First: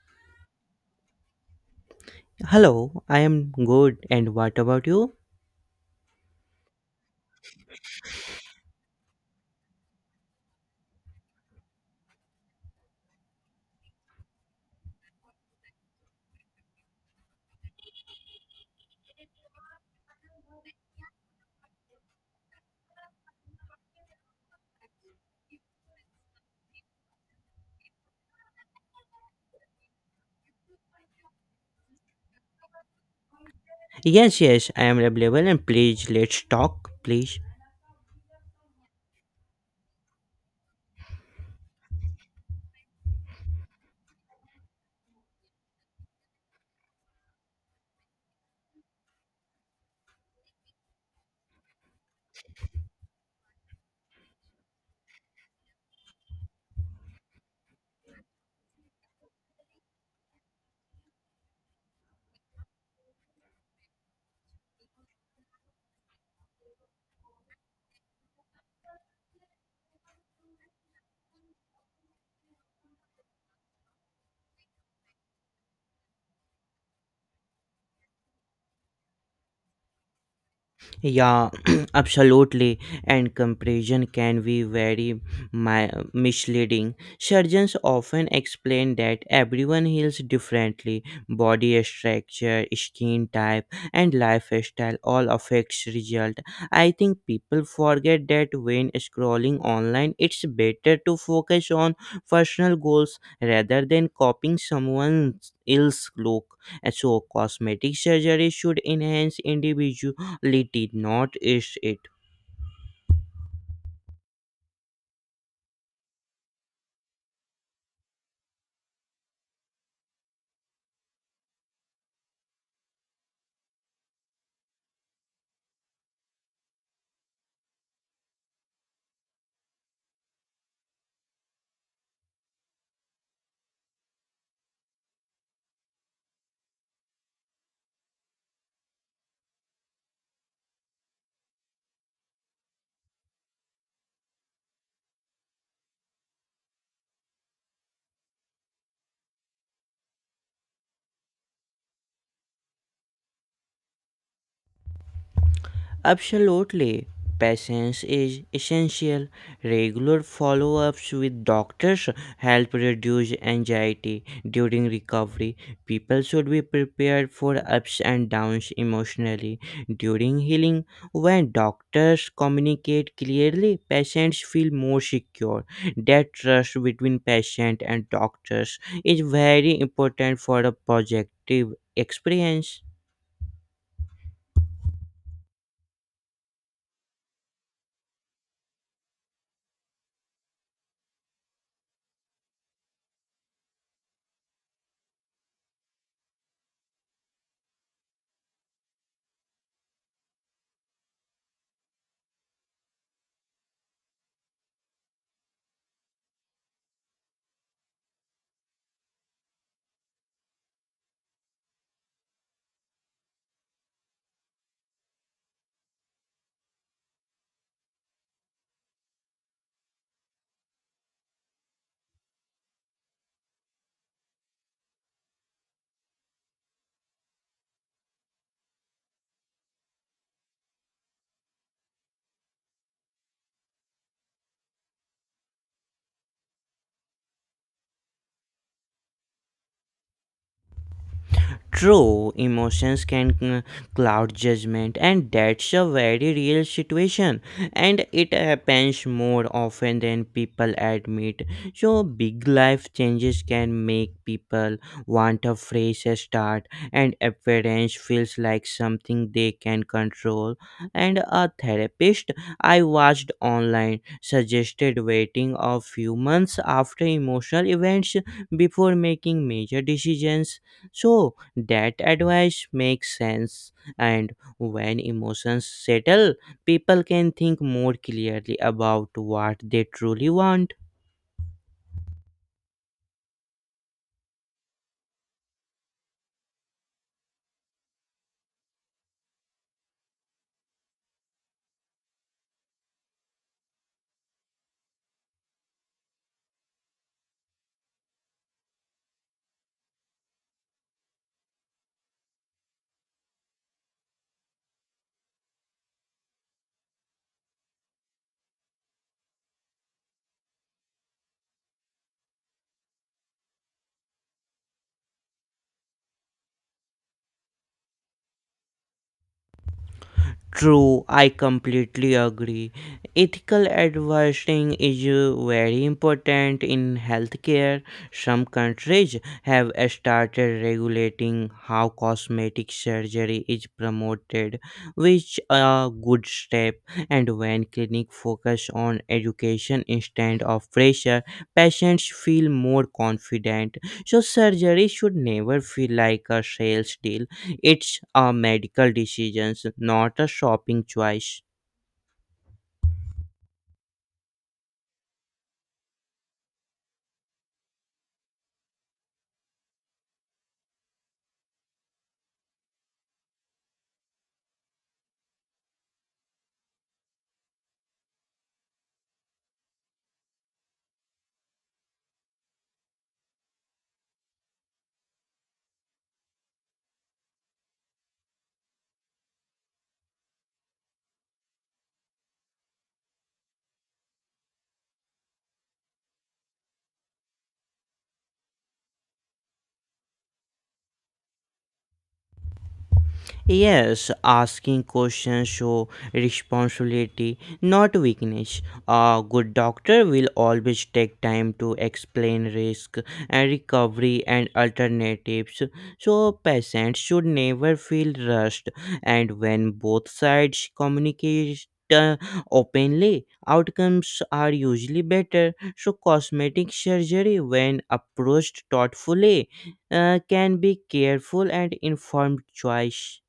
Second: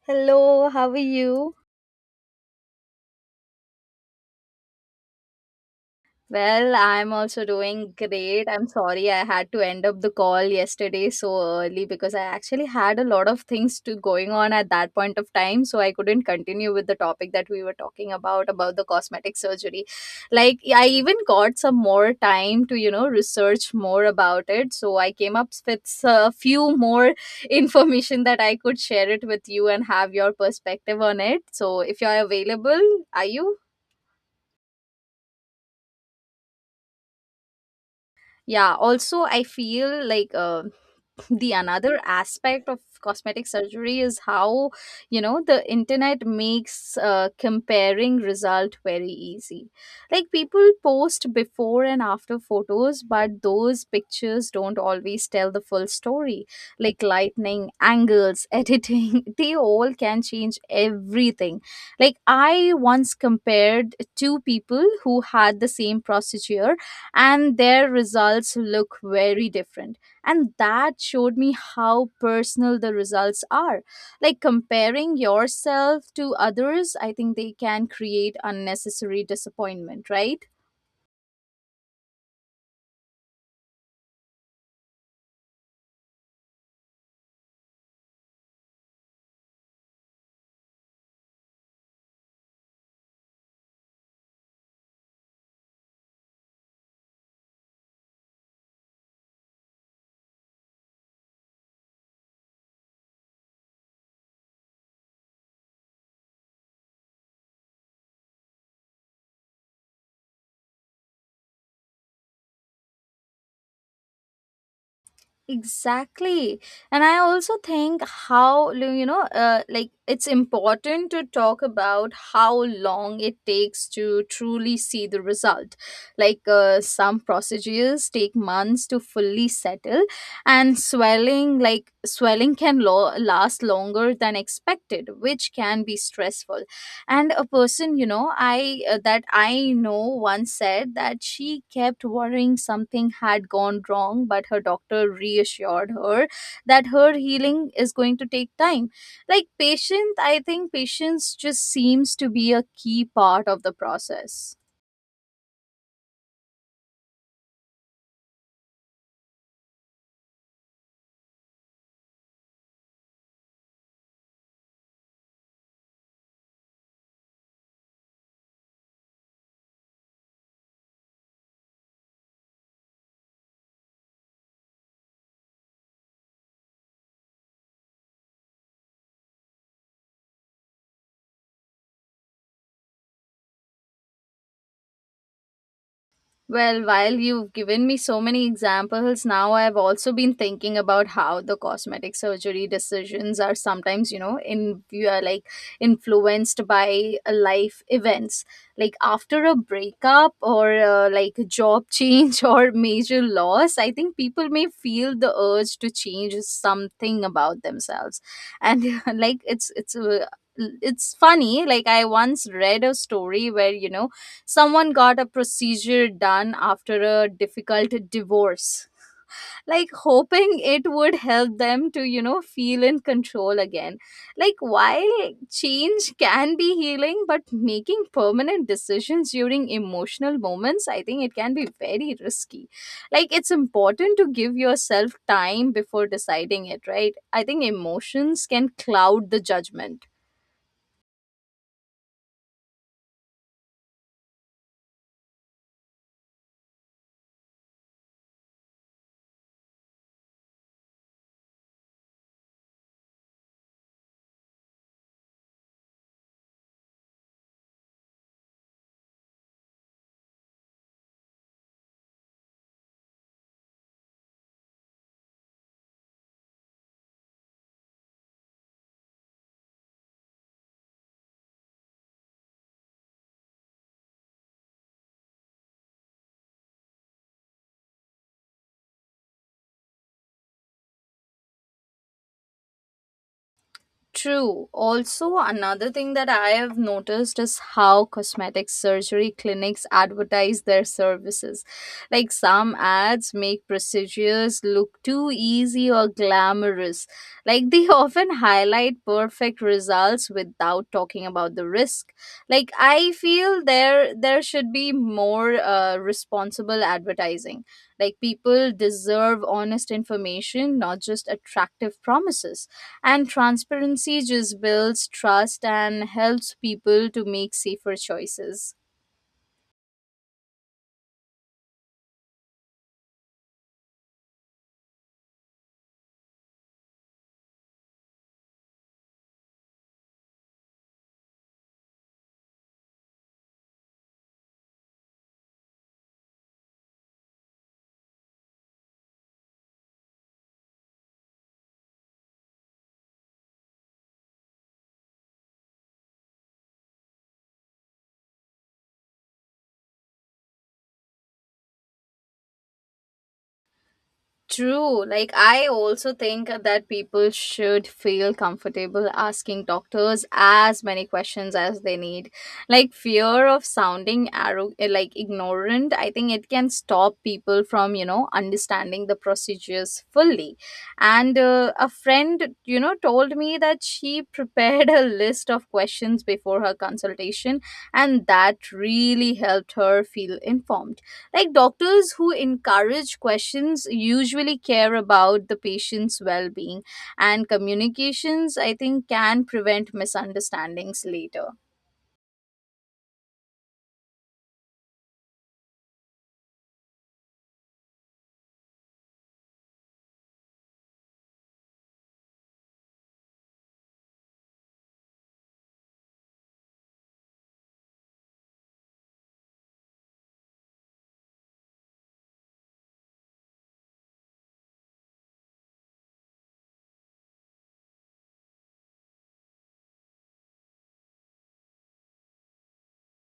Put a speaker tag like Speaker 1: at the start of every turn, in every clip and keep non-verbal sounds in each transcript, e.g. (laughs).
Speaker 1: Hello, how are you?
Speaker 2: Hello, I am good. And what about you?
Speaker 1: Well, I'm also doing great. I'm sorry I had to end up the call yesterday so early because I actually had a lot of things to going on at that point of time, so I couldn't continue with the topic that we were talking about the cosmetic surgery. Like I even got some more time to, you know, research more about it, so I came up with a few more (laughs) information that I could share it with you and have your perspective on it. So if you're available, are you?
Speaker 2: Yes, yes, I am available and please let's talk, please.
Speaker 1: Yeah, also I feel like the another aspect of cosmetic surgery is how, you know, the internet makes comparing result very easy. Like people post before and after photos, but those pictures don't always tell the full story. Like lightning angles, (laughs) editing, they all can change everything. Like I once compared two people who had the same procedure, and their results look very different, and that showed me how personal the results are. Like, comparing yourself to others, I think they can create unnecessary disappointment, right?
Speaker 2: Yeah, (clears throat) absolutely. And comparison can be very misleading. Surgeons often explain that everyone heals differently. Body structure, skin type, and lifestyle all affects result. I think people forget that when scrolling online, it's better to focus on personal goals rather than copying someone else's look. So cosmetic surgery should enhance individual definitely did not is it.
Speaker 1: Exactly. And I also think how, like it's important to talk about how long it takes to truly see the result. Like some procedures take months to fully settle, and swelling, like swelling can last longer than expected, which can be stressful. And a person, you know I that I know, once said that she kept worrying something had gone wrong, but her doctor reassured her that her healing is going to take time. Like patience, I think patience just seems to be a key part of the process.
Speaker 2: Absolutely. Patience is essential. Regular follow ups with doctors help reduce anxiety during recovery. People should be prepared for ups and downs emotionally during healing. When doctors communicate clearly, patients feel more secure. That trust between patient and doctors is very important for a positive experience.
Speaker 1: Well, while you've given me so many examples, now I've also been thinking about how the cosmetic surgery decisions are sometimes, you know, in you are like influenced by life events. Like after a breakup or like a job change (laughs) or major loss, I think people may feel the urge to change something about themselves. And (laughs) like it's it's funny. Like I once read a story where, you know, someone got a procedure done after a difficult divorce, like hoping it would help them to, you know, feel in control again. Like, while change can be healing, but making permanent decisions during emotional moments, I think it can be very risky. Like, it's important to give yourself time before deciding it, right? I think emotions can cloud the judgment.
Speaker 2: True, emotions can cloud judgment, and that's a very real situation, and it happens more often than people admit. So, big life changes can make people want a fresh start, and appearance feels like something they can control. And a therapist I watched online suggested waiting a few months after emotional events before making major decisions. So, that advice makes sense, and when emotions settle, people can think more clearly about what they truly want.
Speaker 1: True. Also, another thing that I have noticed is how cosmetic surgery clinics advertise their services. Like some ads make procedures look too easy or glamorous. Like they (laughs) often highlight perfect results without talking about the risk. Like I feel there should be more responsible advertising. Like people deserve honest information, not just attractive promises, and transparency just builds trust and helps people to make safer choices.
Speaker 2: True, I completely agree. Ethical advertising is very important in healthcare. Some countries have started regulating how cosmetic surgery is promoted, which a good step. And when clinics focus on education instead of pressure, patients feel more confident. So surgery should never feel like a sales deal. It's a medical decision, not a shopping choice.
Speaker 1: True. Like, I also think that people should feel comfortable asking doctors as many questions as they need. Like, fear of sounding like ignorant, I think it can stop people from, you know, understanding the procedures fully. And a friend, you know, told me that she (laughs) prepared a list of questions before her consultation, and that really helped her feel informed. Like doctors who encourage questions usually care about the patient's well-being, and communications, I think, can prevent misunderstandings later.
Speaker 2: Yes, asking questions show responsibility, not weakness. A good doctor will always take time to explain risk and recovery and alternatives. So patients should never feel rushed, and when both sides communicate uh, openly, outcomes are usually better. So cosmetic surgery, when approached thoughtfully, can be careful and informed choice.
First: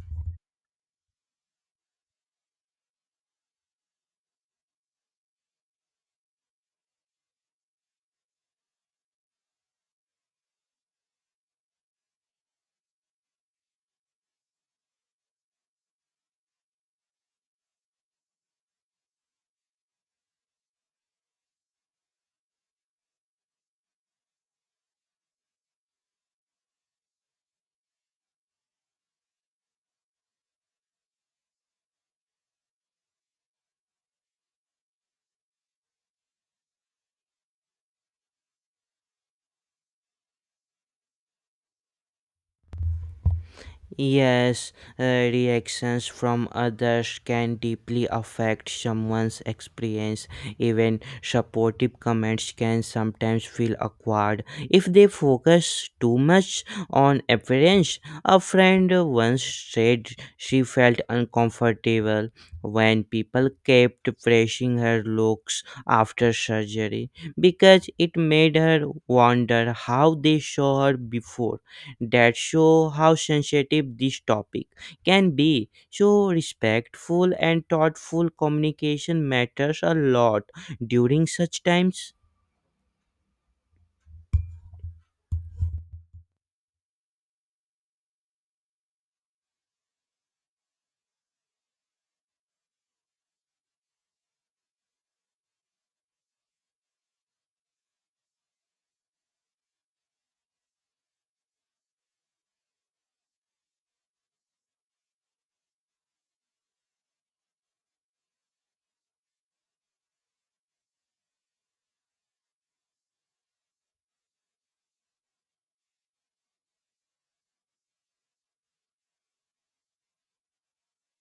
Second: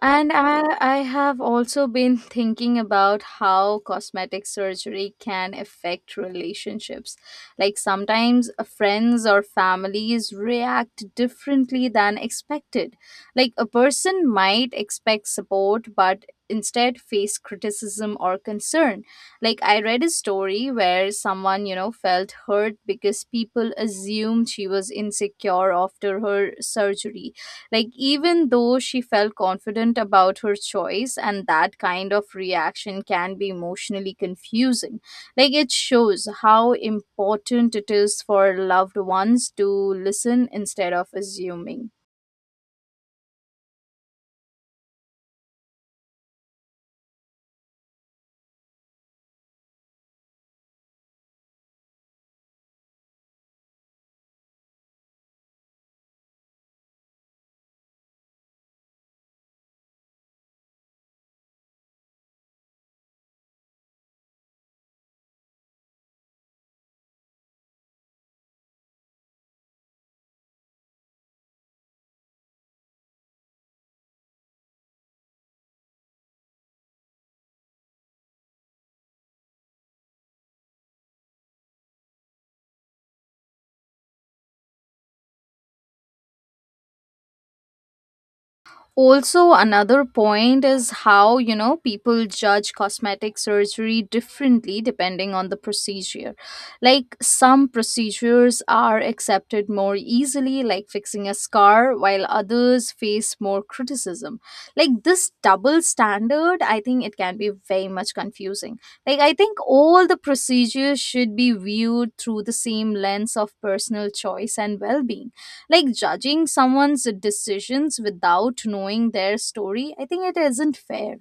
Speaker 1: And I have also been (laughs) thinking about how cosmetic surgery can affect relationships. Like sometimes friends or families react differently than expected. Like a person might expect support, but instead face criticism or concern. Like I read a story where someone, you know, felt hurt because people assumed she was insecure after her surgery, like, even though she felt confident about her choice, and that kind of reaction can be emotionally confusing. Like, it shows how important it is for loved ones to listen instead of assuming.
Speaker 2: Yes, uh, reactions from others can deeply affect someone's experience. Even supportive comments can sometimes feel awkward if they focus too much on appearance. A friend once said she felt uncomfortable when people kept praising her looks after surgery, because it made her wonder how they saw her before. That show how sensitive this topic can be. So, respectful and thoughtful communication matters a lot during such times.
Speaker 1: Also, another point is how, you know, people judge cosmetic surgery differently depending on the procedure. Like some procedures are accepted more easily, like fixing a scar, while others face more criticism. Like this double standard, I think, it can be very much confusing. Like I think all the procedures should be viewed through the same lens of personal choice and well-being. Like judging someone's decisions without knowing their story, I think it isn't fair.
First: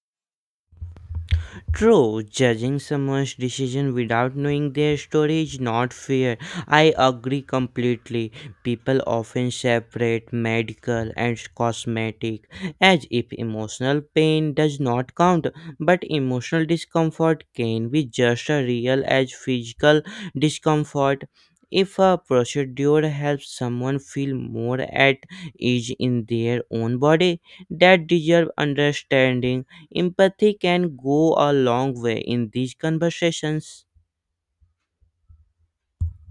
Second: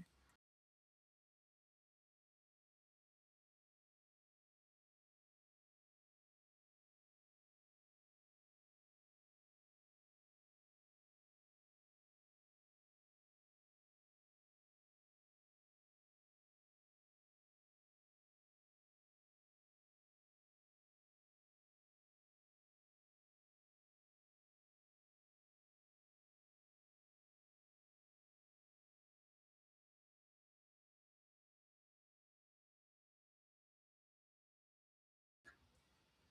Speaker 2: True, judging someone's decision without knowing their story is not fair. I agree completely. People often separate medical and cosmetic as if emotional pain does not count, but emotional discomfort can be just as real as physical discomfort. If a procedure helps someone feel more at ease in their own body, that deserves understanding. Empathy can go a long way in these conversations.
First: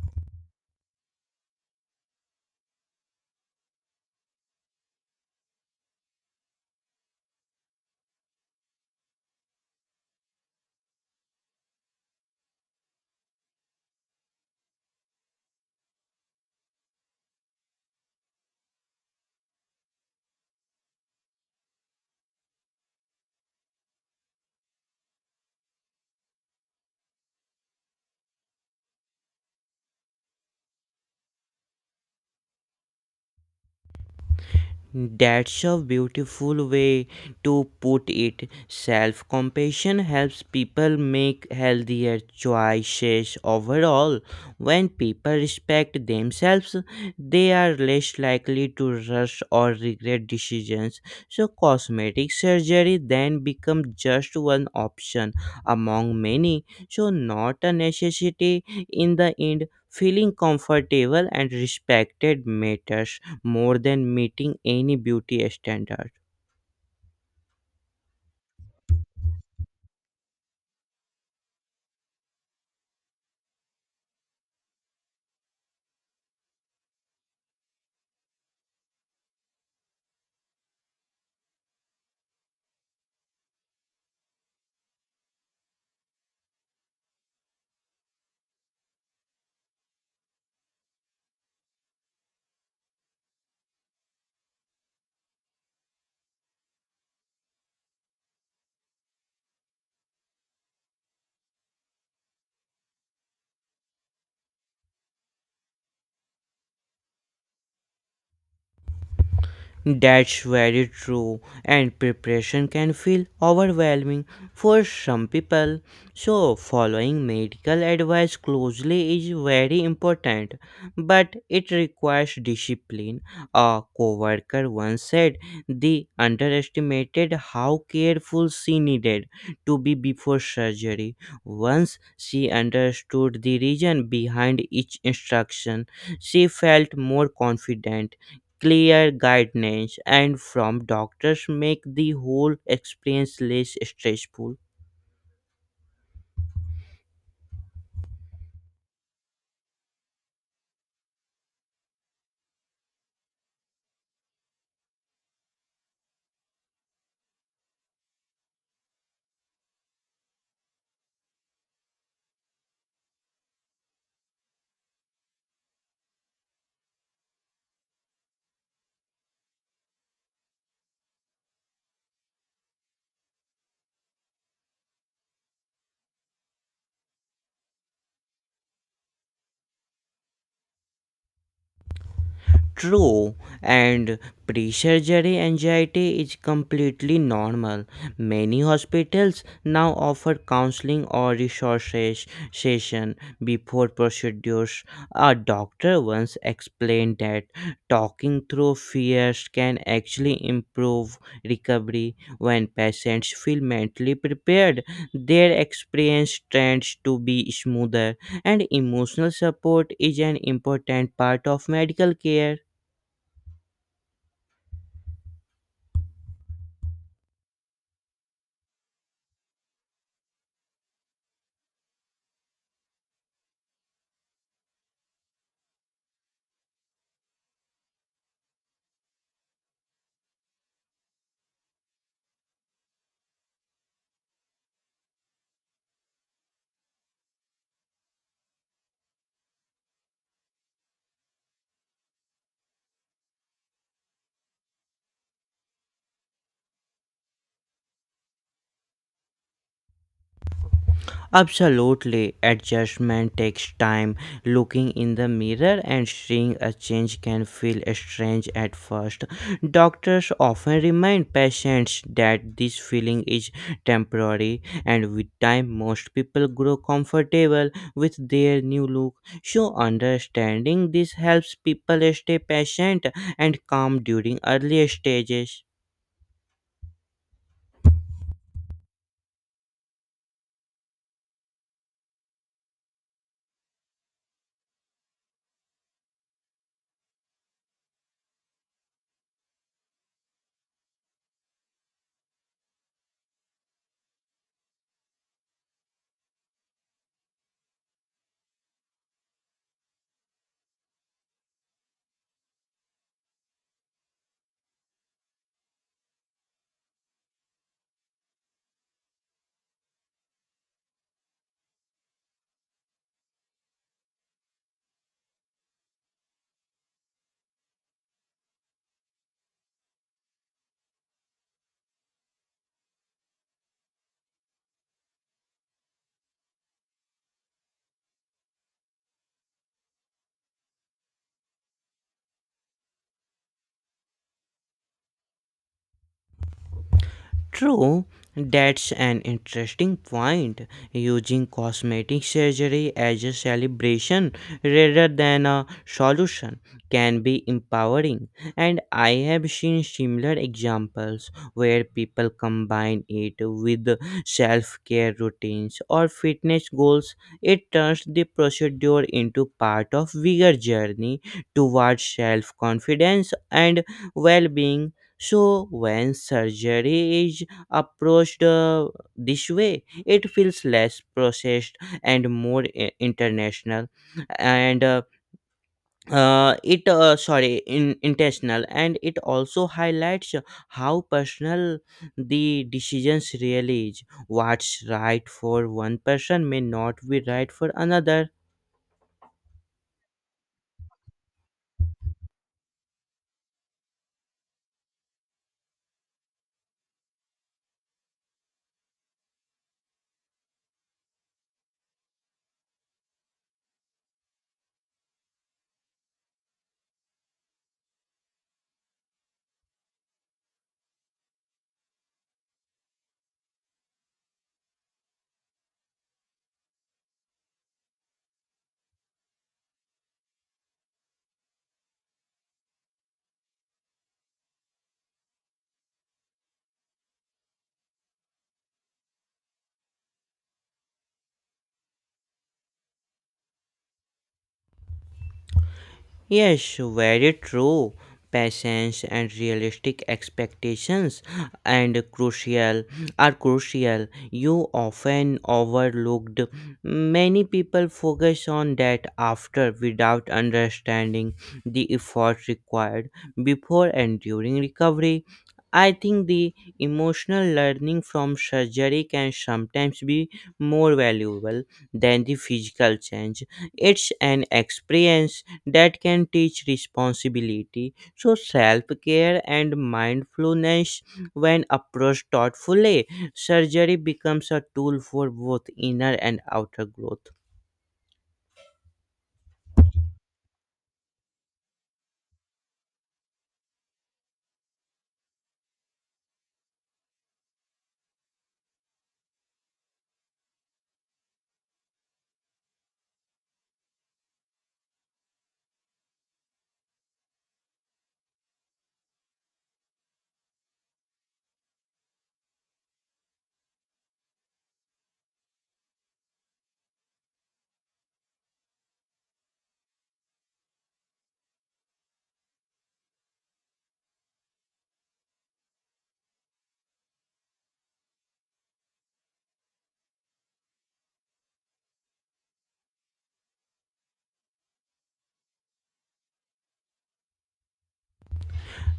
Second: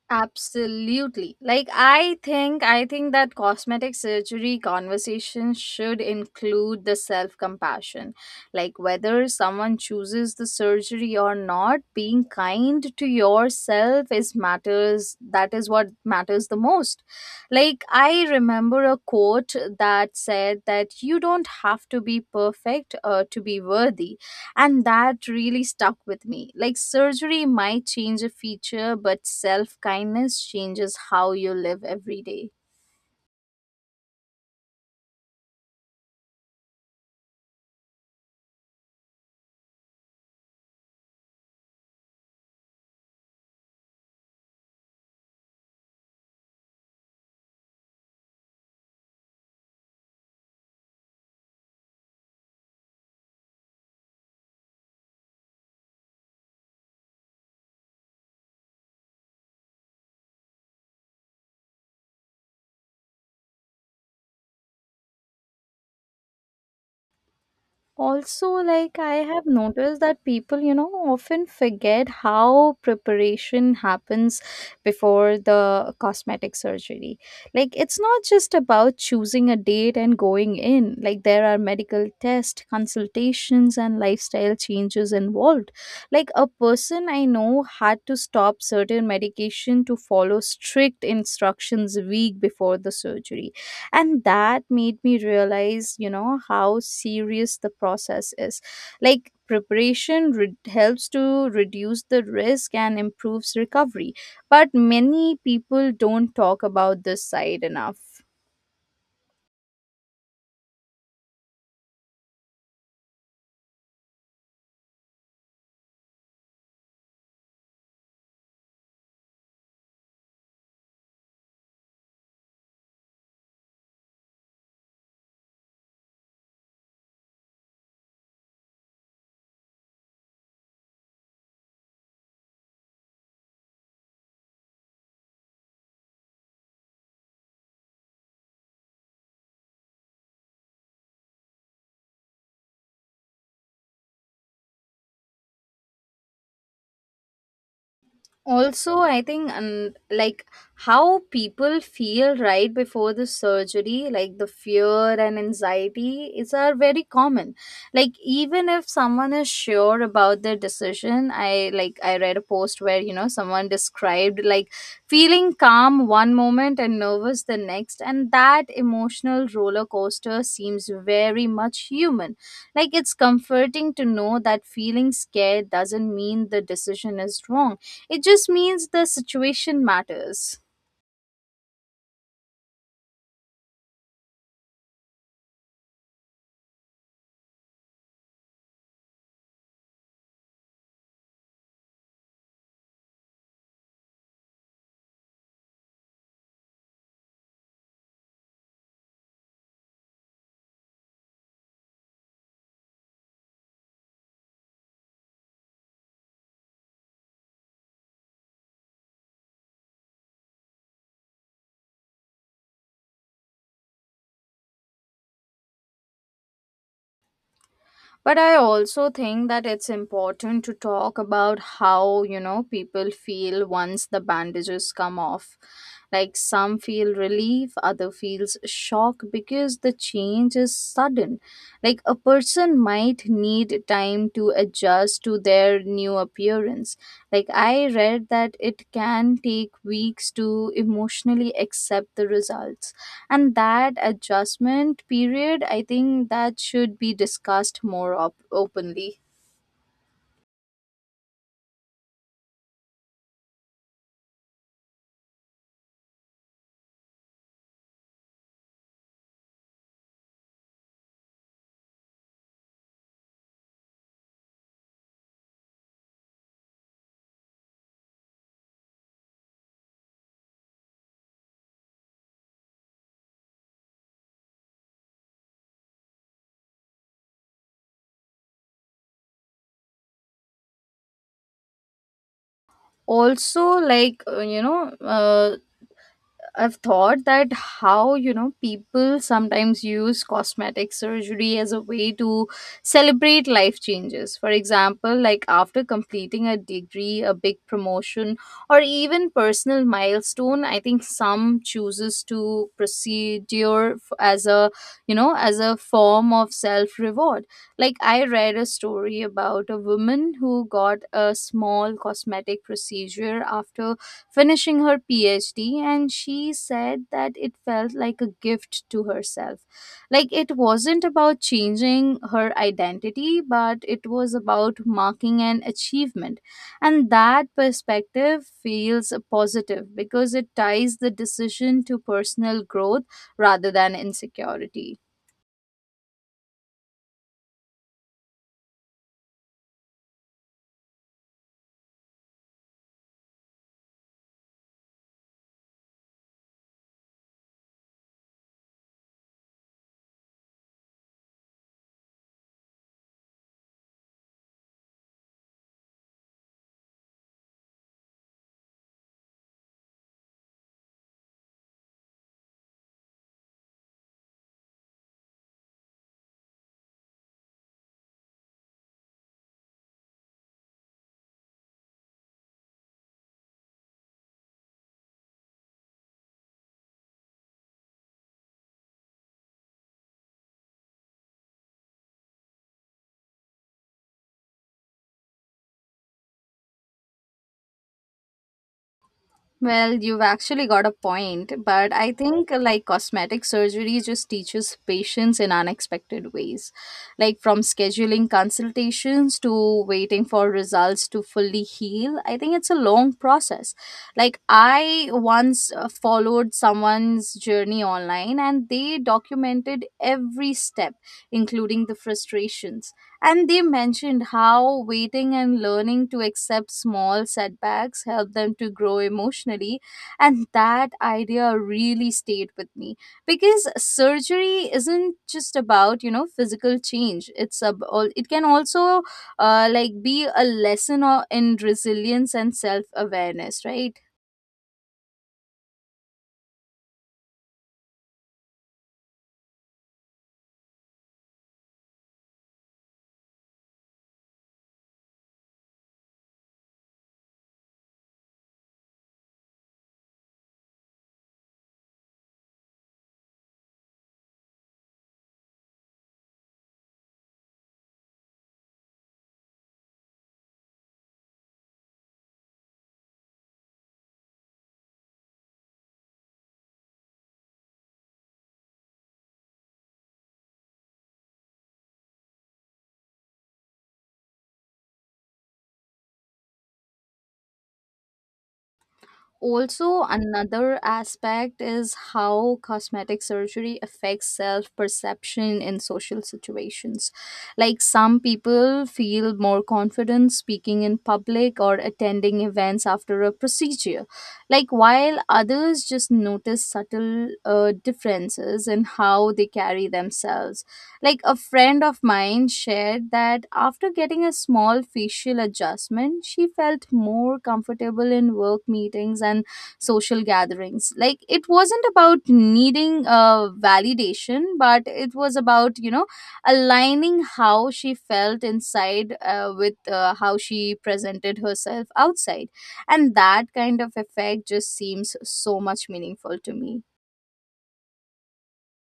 Speaker 1: Absolutely. Like I think that cosmetic surgery conversation should include the self-compassion. Like whether someone chooses the surgery or not, being kind to yourself is matters, that is what matters the most. Like, I remember a quote that said that you don't have to be perfect to be worthy. And that really stuck with me. Like, surgery might change a feature, but self kindness changes how you live every day.
Speaker 2: That's a beautiful way to put it. Self compassion helps people make healthier choices overall. When people respect themselves, they are less likely to rush or regret decisions. So, cosmetic surgery then becomes just one option among many, so, not a necessity in the end. Feeling comfortable and respected matters more than meeting any beauty standard.
Speaker 1: Also, like, I have noticed that people, you know, often forget how preparation happens before the cosmetic surgery. Like it's not just about choosing a date and going in. Like there are medical tests, consultations, and lifestyle changes involved. Like a person I know had to stop certain medication, to follow strict instructions a week before the surgery, and that made me realize, you know, how serious the process is. Like preparation helps to reduce the risk and improves recovery, but many people don't talk about this side enough.
Speaker 2: That's very true, and preparation can feel overwhelming for some people. So, following medical advice closely is very important, but it requires discipline. A coworker once said they underestimated how careful she needed to be before surgery. Once she understood the reason behind each instruction, she felt more confident. Clear guidance and from doctors make the whole experience less stressful.
Speaker 1: Also, I think, and like, how people feel right before the surgery, like the fear and anxiety is are very common. Like even if someone is sure about their decision, I like, I read a post where, you know, someone described like feeling calm one moment and nervous the next, and that emotional roller coaster seems very much human. Like it's comforting to know that feeling scared doesn't mean the decision is wrong, it just means the situation matters.
Speaker 2: True, and pre surgery anxiety is completely normal. Many hospitals now offer counseling or resources session before procedures. A doctor once explained that talking through fears can actually improve recovery. When patients feel mentally prepared, their experience tends to be smoother, and emotional support is an important part of medical care.
Speaker 1: But I also think that it's important to talk about how, you know, people feel once the bandages come off. Like some feel relief, other feels shock because the change is sudden. Like a person might need time to adjust to their new appearance. Like I read that it can take weeks to emotionally accept the results. And that adjustment period, I think that should be discussed more openly.
Speaker 2: Absolutely, adjustment takes time. Looking in the mirror and seeing a change can feel strange at first. Doctors often remind patients that this feeling is temporary, and with time, most people grow comfortable with their new look. So, understanding this helps people stay patient and calm during early stages.
Speaker 1: Also, like I've thought that how, you know, people sometimes use cosmetic surgery as a way to celebrate life changes. For example, like after completing a degree, a big promotion, or even personal milestone, I think some chooses to procedure as a, you know, as a form of self-reward. Like, I read a story about a woman who got a small cosmetic procedure after finishing her PhD, and she said that it felt like a gift to herself. Like, it wasn't about changing her identity, but it was about marking an achievement. And that perspective feels positive because it ties the decision to personal growth rather than insecurity.
Speaker 2: True, that's an interesting point. Using cosmetic surgery as a celebration rather than a solution can be empowering, and I have seen similar examples where people combine it with self care routines or fitness goals. It turns the procedure into part of bigger journey towards self confidence and well being. So, when surgery is approached this way, it feels less processed and more international and it sorry, intentional, and it also highlights how personal the decisions really is. What's right for one person may not be right for another.
Speaker 1: Well, you've actually got a point, but I think like cosmetic surgery just teaches patience in unexpected ways. Like from scheduling consultations to waiting for results to fully heal, I think it's a long process. Like I once followed someone's journey online, and they documented every step, including the frustrations. And they mentioned how waiting and learning to accept small setbacks help them to grow emotionally. And that idea really stayed with me, because surgery isn't just about, you know, physical change. It's a, it can also like be a lesson in resilience and self awareness, right?
Speaker 2: Yes, very true. Patience and realistic expectations and crucial are crucial. You often overlooked. Many people focus on that after without understanding the effort required before and during recovery. I think the emotional learning from surgery can sometimes be more valuable than the physical change. It's an experience that can teach responsibility. So, self care and mindfulness, when approached thoughtfully, surgery becomes a tool for both inner and outer growth.
Speaker 1: Also, another aspect is how cosmetic surgery affects self perception in social situations. Like, some people feel more confident speaking in public or attending events after a procedure, like, while others just notice subtle differences in how they carry themselves. Like a friend of mine shared that after getting a small facial adjustment, she felt more comfortable in work meetings and social gatherings. Like it wasn't about needing a validation, but it was about, you know, aligning how she felt inside with how she presented herself outside. And that kind of effect just seems so much meaningful to me.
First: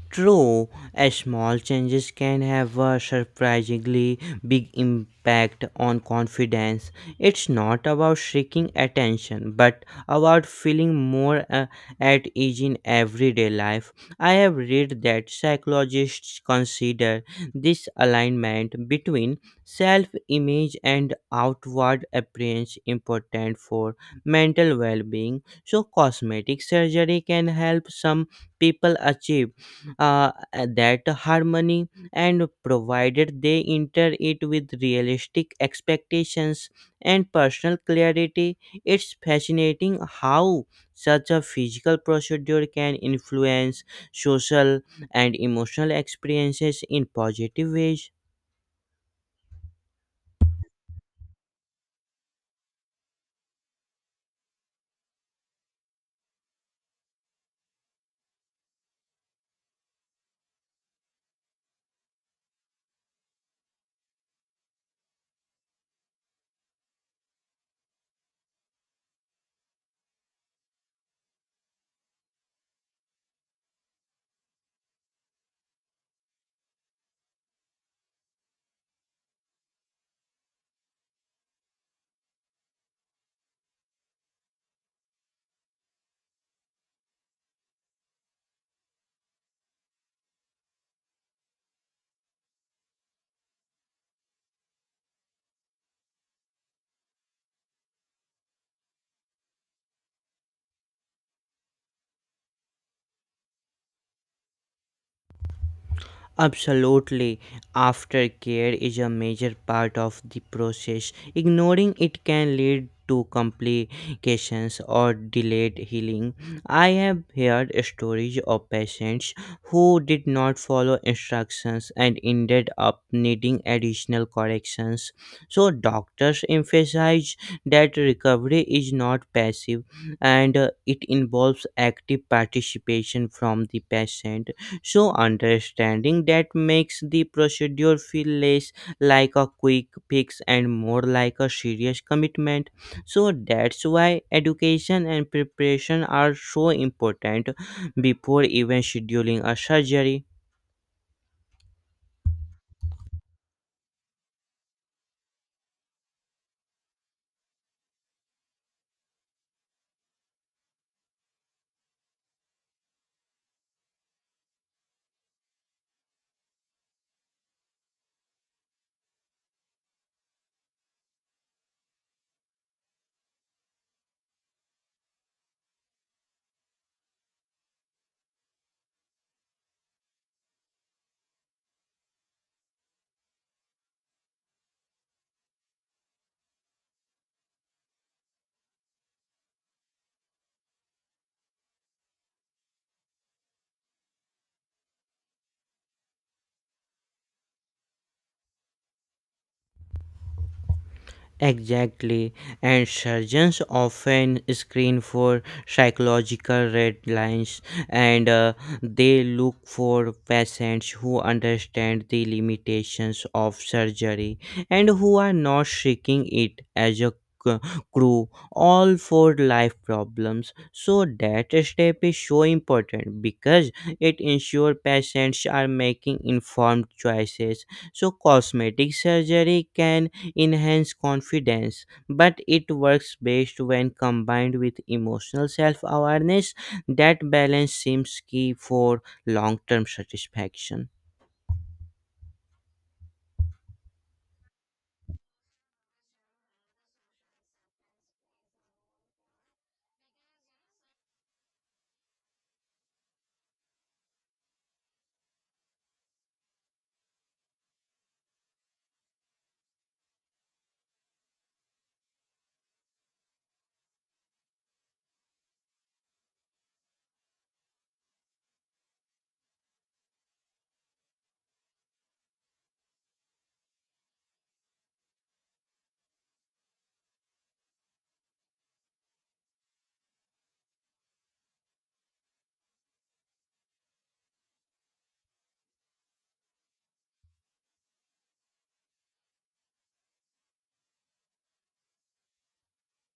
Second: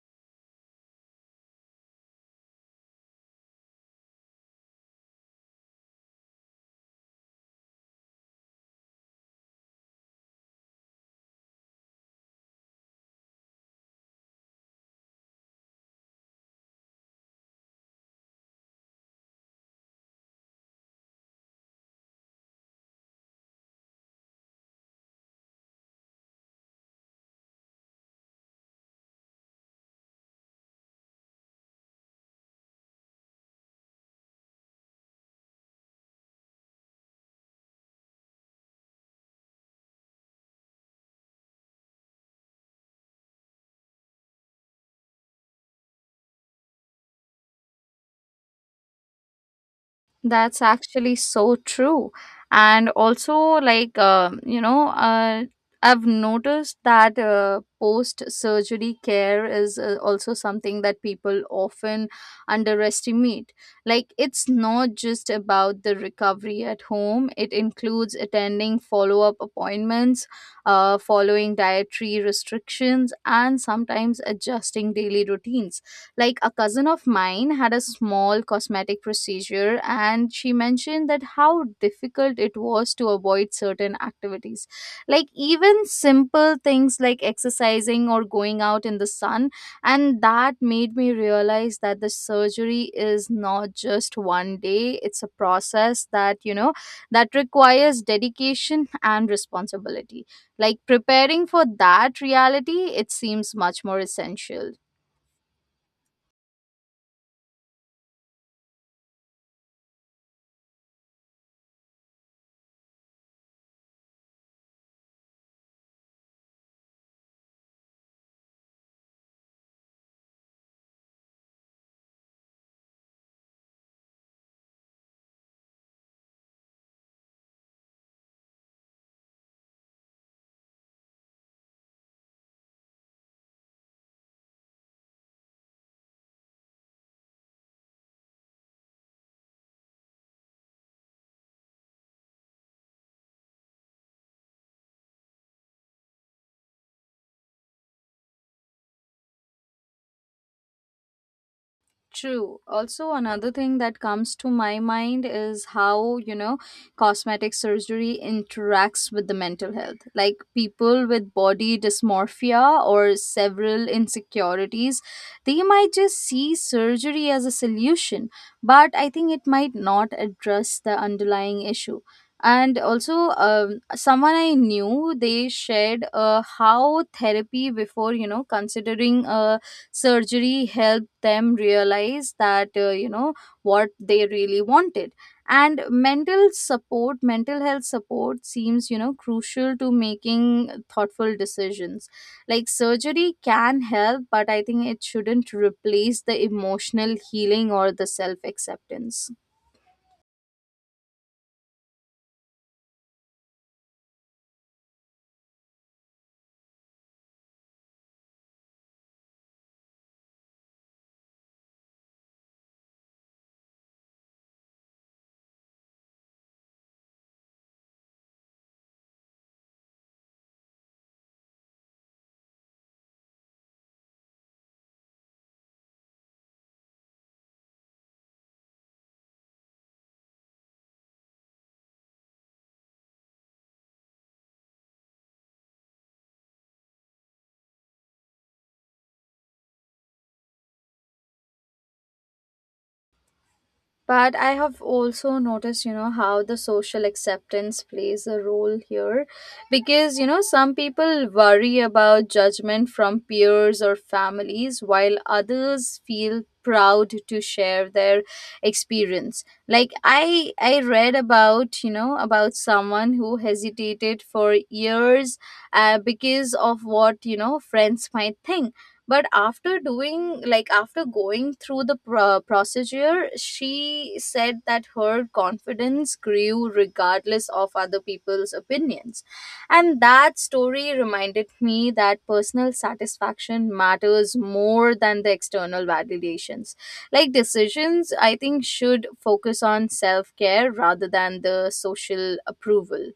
Speaker 2: True, a small changes can have a surprisingly big impact on confidence. It's not about seeking attention, but about feeling more at ease in everyday life. I have read that psychologists consider this alignment between self-image and outward appearance important for mental well-being. So cosmetic surgery can help some people achieve that harmony, and provided they enter it with realistic expectations and personal clarity, it's fascinating how such a physical procedure can influence social and emotional experiences in positive ways.
Speaker 1: That's actually so true. And also, like, I've noticed that post surgery care is also something that people often underestimate. Like, it's not just about the recovery at home, it includes attending follow up appointments, following dietary restrictions, and sometimes adjusting daily routines. Like a cousin of mine had a small cosmetic procedure, and she mentioned that how difficult it was to avoid certain activities. Like even simple things like exercising or going out in the sun. And that made me realize that the surgery is not just one day, it's a process that, you know, that requires dedication and responsibility. Like preparing for that reality, it seems much more essential.
Speaker 2: Absolutely. Aftercare is a major part of the process. Ignoring it can lead to complications or delayed healing. I have heard stories of patients who did not follow instructions and ended up needing additional corrections. So, doctors emphasize that recovery is not passive, and it involves active participation from the patient. So, understanding that makes the procedure feel less like a quick fix and more like a serious commitment. So, that's why education and preparation are so important before even scheduling a surgery.
Speaker 1: True. Also, another thing that comes to my mind is how cosmetic surgery interacts with the mental health. Like people with body dysmorphia or several insecurities, they might just see surgery as a solution, but I think it might not address the underlying issue. And also, someone I knew, they shared how therapy before considering a surgery helped them realize that what they really wanted, and mental health support seems crucial to making thoughtful decisions. Like surgery can help, but I think it shouldn't replace the emotional healing or the self acceptance.
Speaker 2: Exactly, and surgeons often screen for psychological red lines, and they look for patients who understand the limitations of surgery and who are not seeking it as a c- crew all for life problems. So that step is so important because it ensures patients are making informed choices. So cosmetic surgery can enhance confidence, but it works best when combined with emotional self awareness. That balance seems key for long term satisfaction.
Speaker 1: But I have also noticed how the social acceptance plays a role here, because some people worry about judgment from peers or families while others feel proud to share their experience. Like I read about you know about someone who hesitated for years because of what friends might think. But after doing like after going through the procedure, she said that her confidence grew regardless of other people's opinions. And that story reminded me that personal satisfaction matters more than the external validations. Like decisions, I think, should focus on self care rather than the social approval.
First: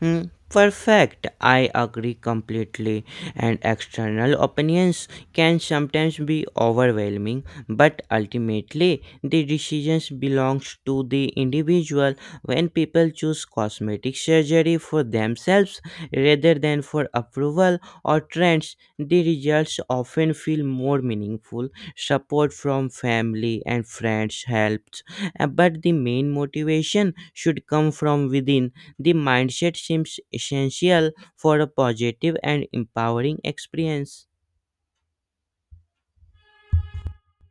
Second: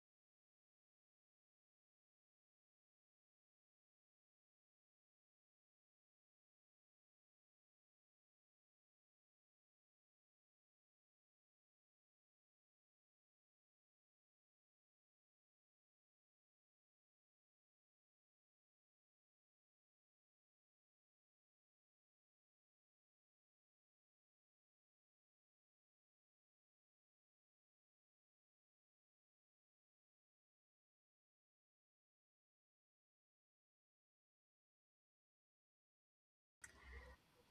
Speaker 2: Hmm, perfect. I agree completely. And external opinions can sometimes be overwhelming, but ultimately the decisions belongs to the individual. When people choose cosmetic surgery for themselves rather than for approval or trends, the results often feel more meaningful. Support from family and friends helps. But the main motivation should come from within. The mindset seems essential for a positive and empowering experience.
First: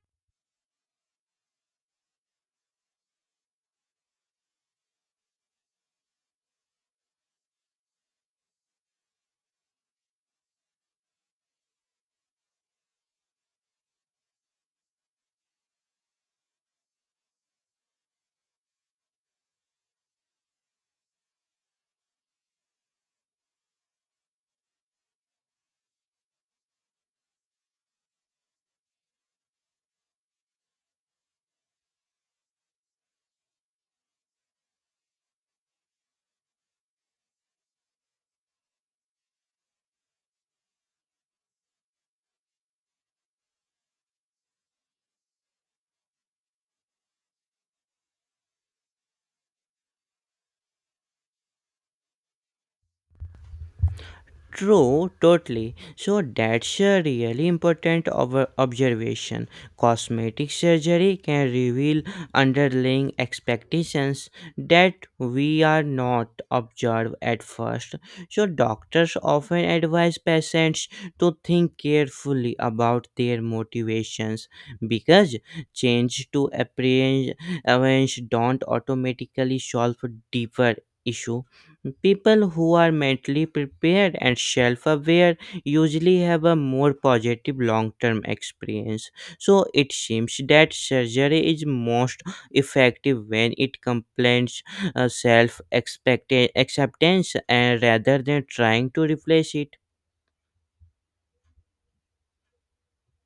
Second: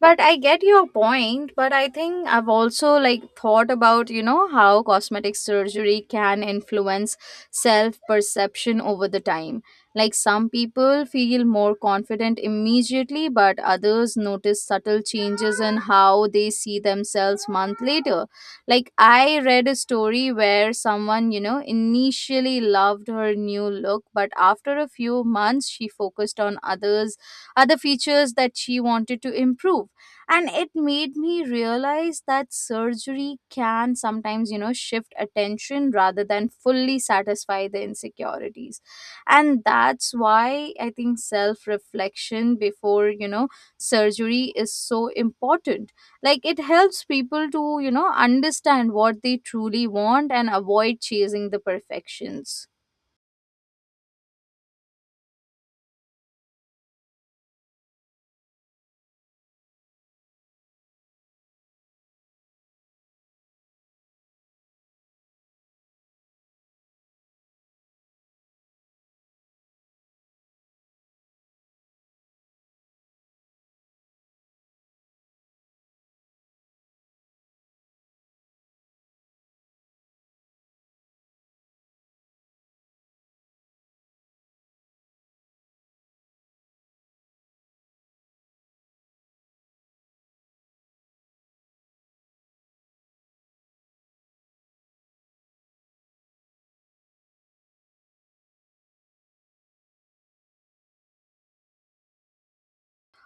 Speaker 1: But I get your point, but I think I've also like thought about how cosmetic surgery can influence self-perception over the time. Like some people feel more confident immediately, but others notice subtle changes in how they see themselves month later. Like I read a story where someone initially loved her new look, but after a few months she focused on other features that she wanted to improve. And it made me realize that surgery can sometimes shift attention rather than fully satisfy the insecurities. And that's why I think self reflection before surgery is so important. Like it helps people to understand what they truly want and avoid chasing the perfections.
Speaker 2: True, totally. So that's a really important observation. Cosmetic surgery can reveal underlying expectations that we are not observed at first. So doctors often advise patients to think carefully about their motivations, because change to apprehension don't automatically solve deeper issues. People who are mentally prepared and self aware usually have a more positive long term experience. So it seems that surgery is most effective when it complements self acceptance and rather than trying to replace it.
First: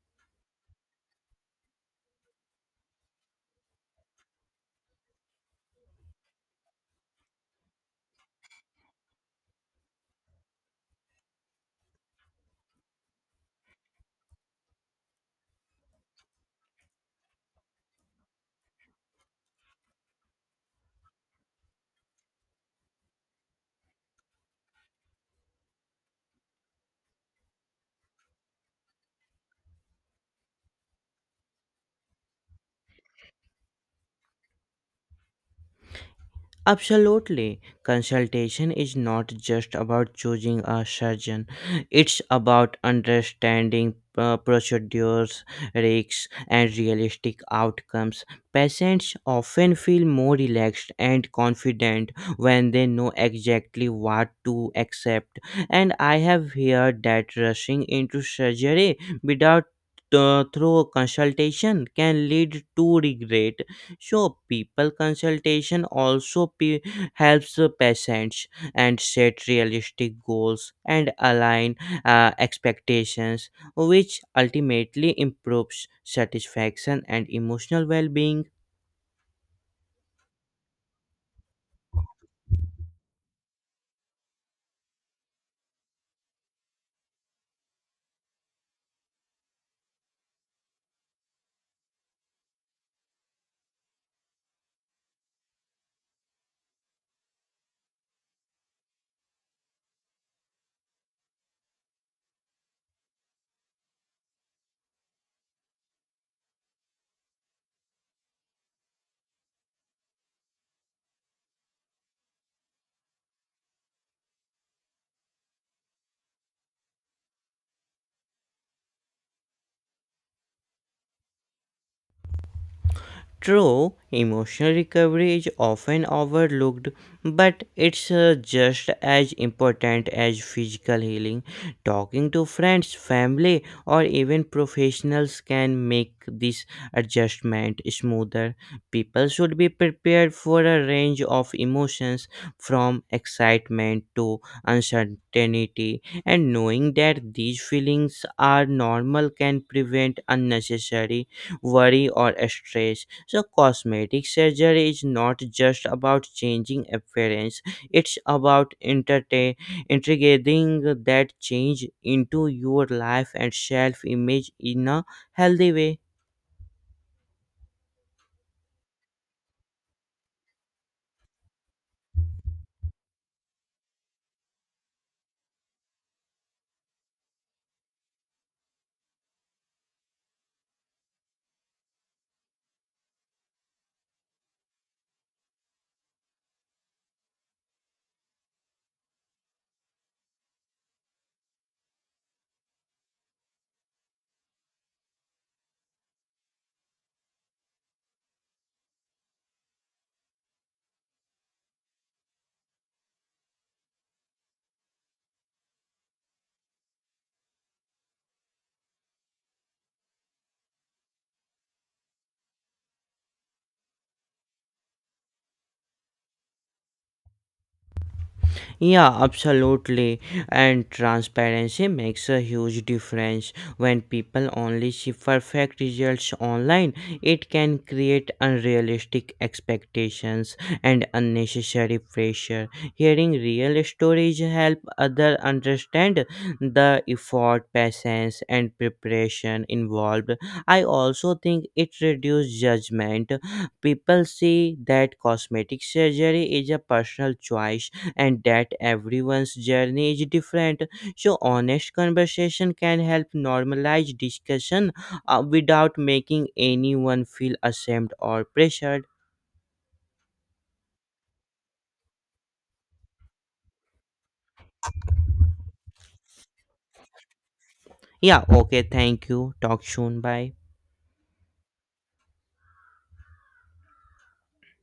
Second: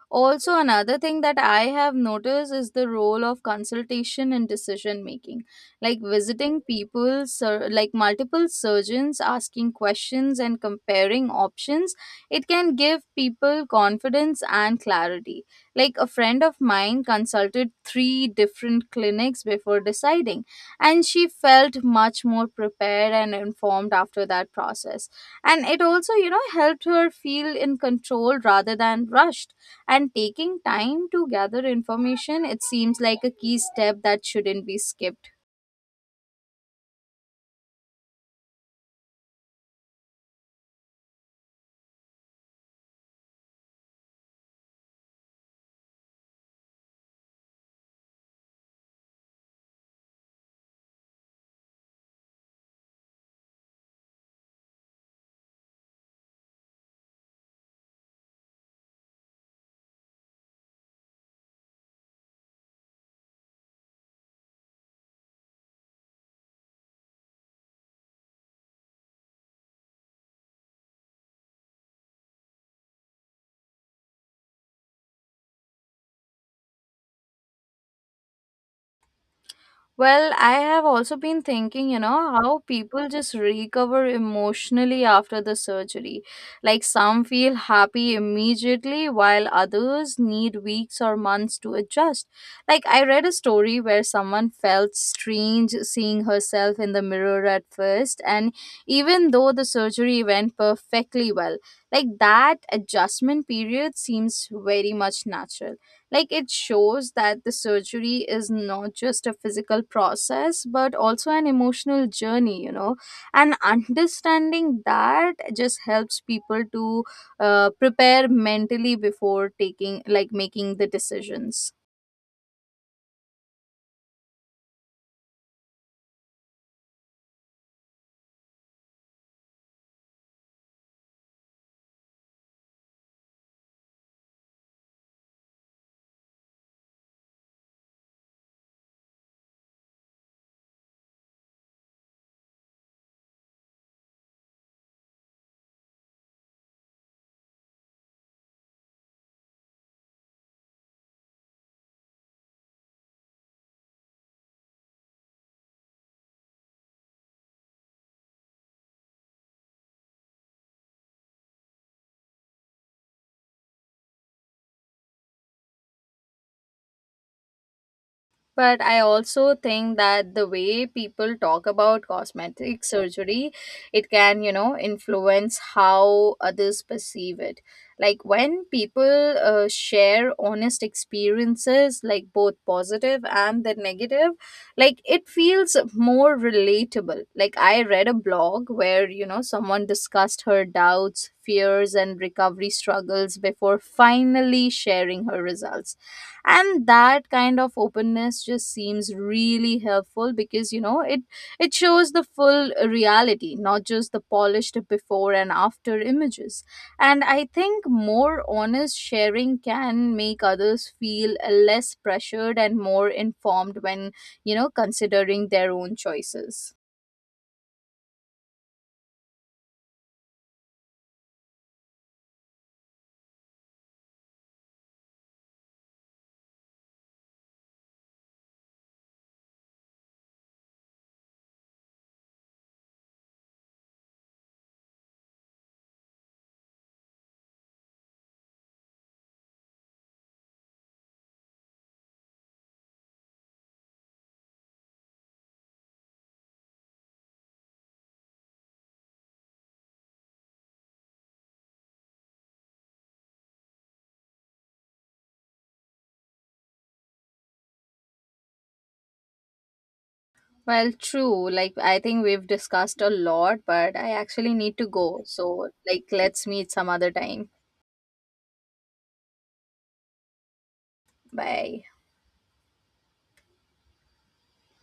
Speaker 1: Also, another thing that I have noticed is the role of consultation in decision making, like visiting people, like multiple surgeons, asking questions and comparing options. It can give people confidence and clarity. Like a friend of mine consulted three different clinics before deciding, and she felt much more prepared and informed after that process. And it also helped her feel in control rather than rushed. And taking time to gather information, it seems like a key step that shouldn't be skipped.
Speaker 2: Absolutely. Consultation is not just about choosing a surgeon, it's about understanding procedures, risks, and realistic outcomes. Patients often feel more relaxed and confident when they know exactly what to accept. And I have heard that rushing into surgery without thorough consultation can lead to regret. So people consultation also helps the patients and set realistic goals and align expectations, which ultimately improves satisfaction and emotional well-being.
Speaker 1: Well, I have also been thinking how people just recover emotionally after the surgery. Like some feel happy immediately, while others need weeks or months to adjust. Like I read a story where someone felt strange seeing herself in the mirror at first, and even though the surgery went perfectly well, like that adjustment period seems very much natural. Like it shows that the surgery is not just a physical process, but also an emotional journey. And understanding that just helps people to prepare mentally before making the decisions.
Speaker 2: True, emotional recovery is often overlooked, but it's just as important as physical healing. Talking to friends, family, or even professionals can make this adjustment smoother. People should be prepared for a range of emotions from excitement to uncertainty, and knowing that these feelings are normal can prevent unnecessary worry or stress. So, cosmetic surgery is not just about changing appearance, it's about integrating that change into your life and self image in a healthy way.
Speaker 1: But I also think that the way people talk about cosmetic surgery, it can influence how others perceive it. Like when people share honest experiences, like both positive and the negative. Like it feels more relatable. Like I read a blog where someone discussed her doubts, fears, and recovery struggles before finally sharing her results. And that kind of openness just seems really helpful because it shows the full reality, not just the polished before and after images. And I think more honest sharing can make others feel less pressured and more informed when considering their own choices.
Speaker 2: Yeah, absolutely. And transparency makes a huge difference. When people only see perfect results online, it can create unrealistic expectations and unnecessary pressure. Hearing real stories help others understand the effort, patience, and preparation involved. I also think it reduces judgment. People see that cosmetic surgery is a personal choice and that everyone's journey is different. So, honest conversation can help normalize discussion without making anyone feel ashamed or pressured.
Speaker 1: Well, true, like I think we've discussed a lot, but I actually need to go, so like let's meet some other time.
Speaker 2: Yeah, okay, thank you. Talk soon. Bye.
Speaker 1: Bye.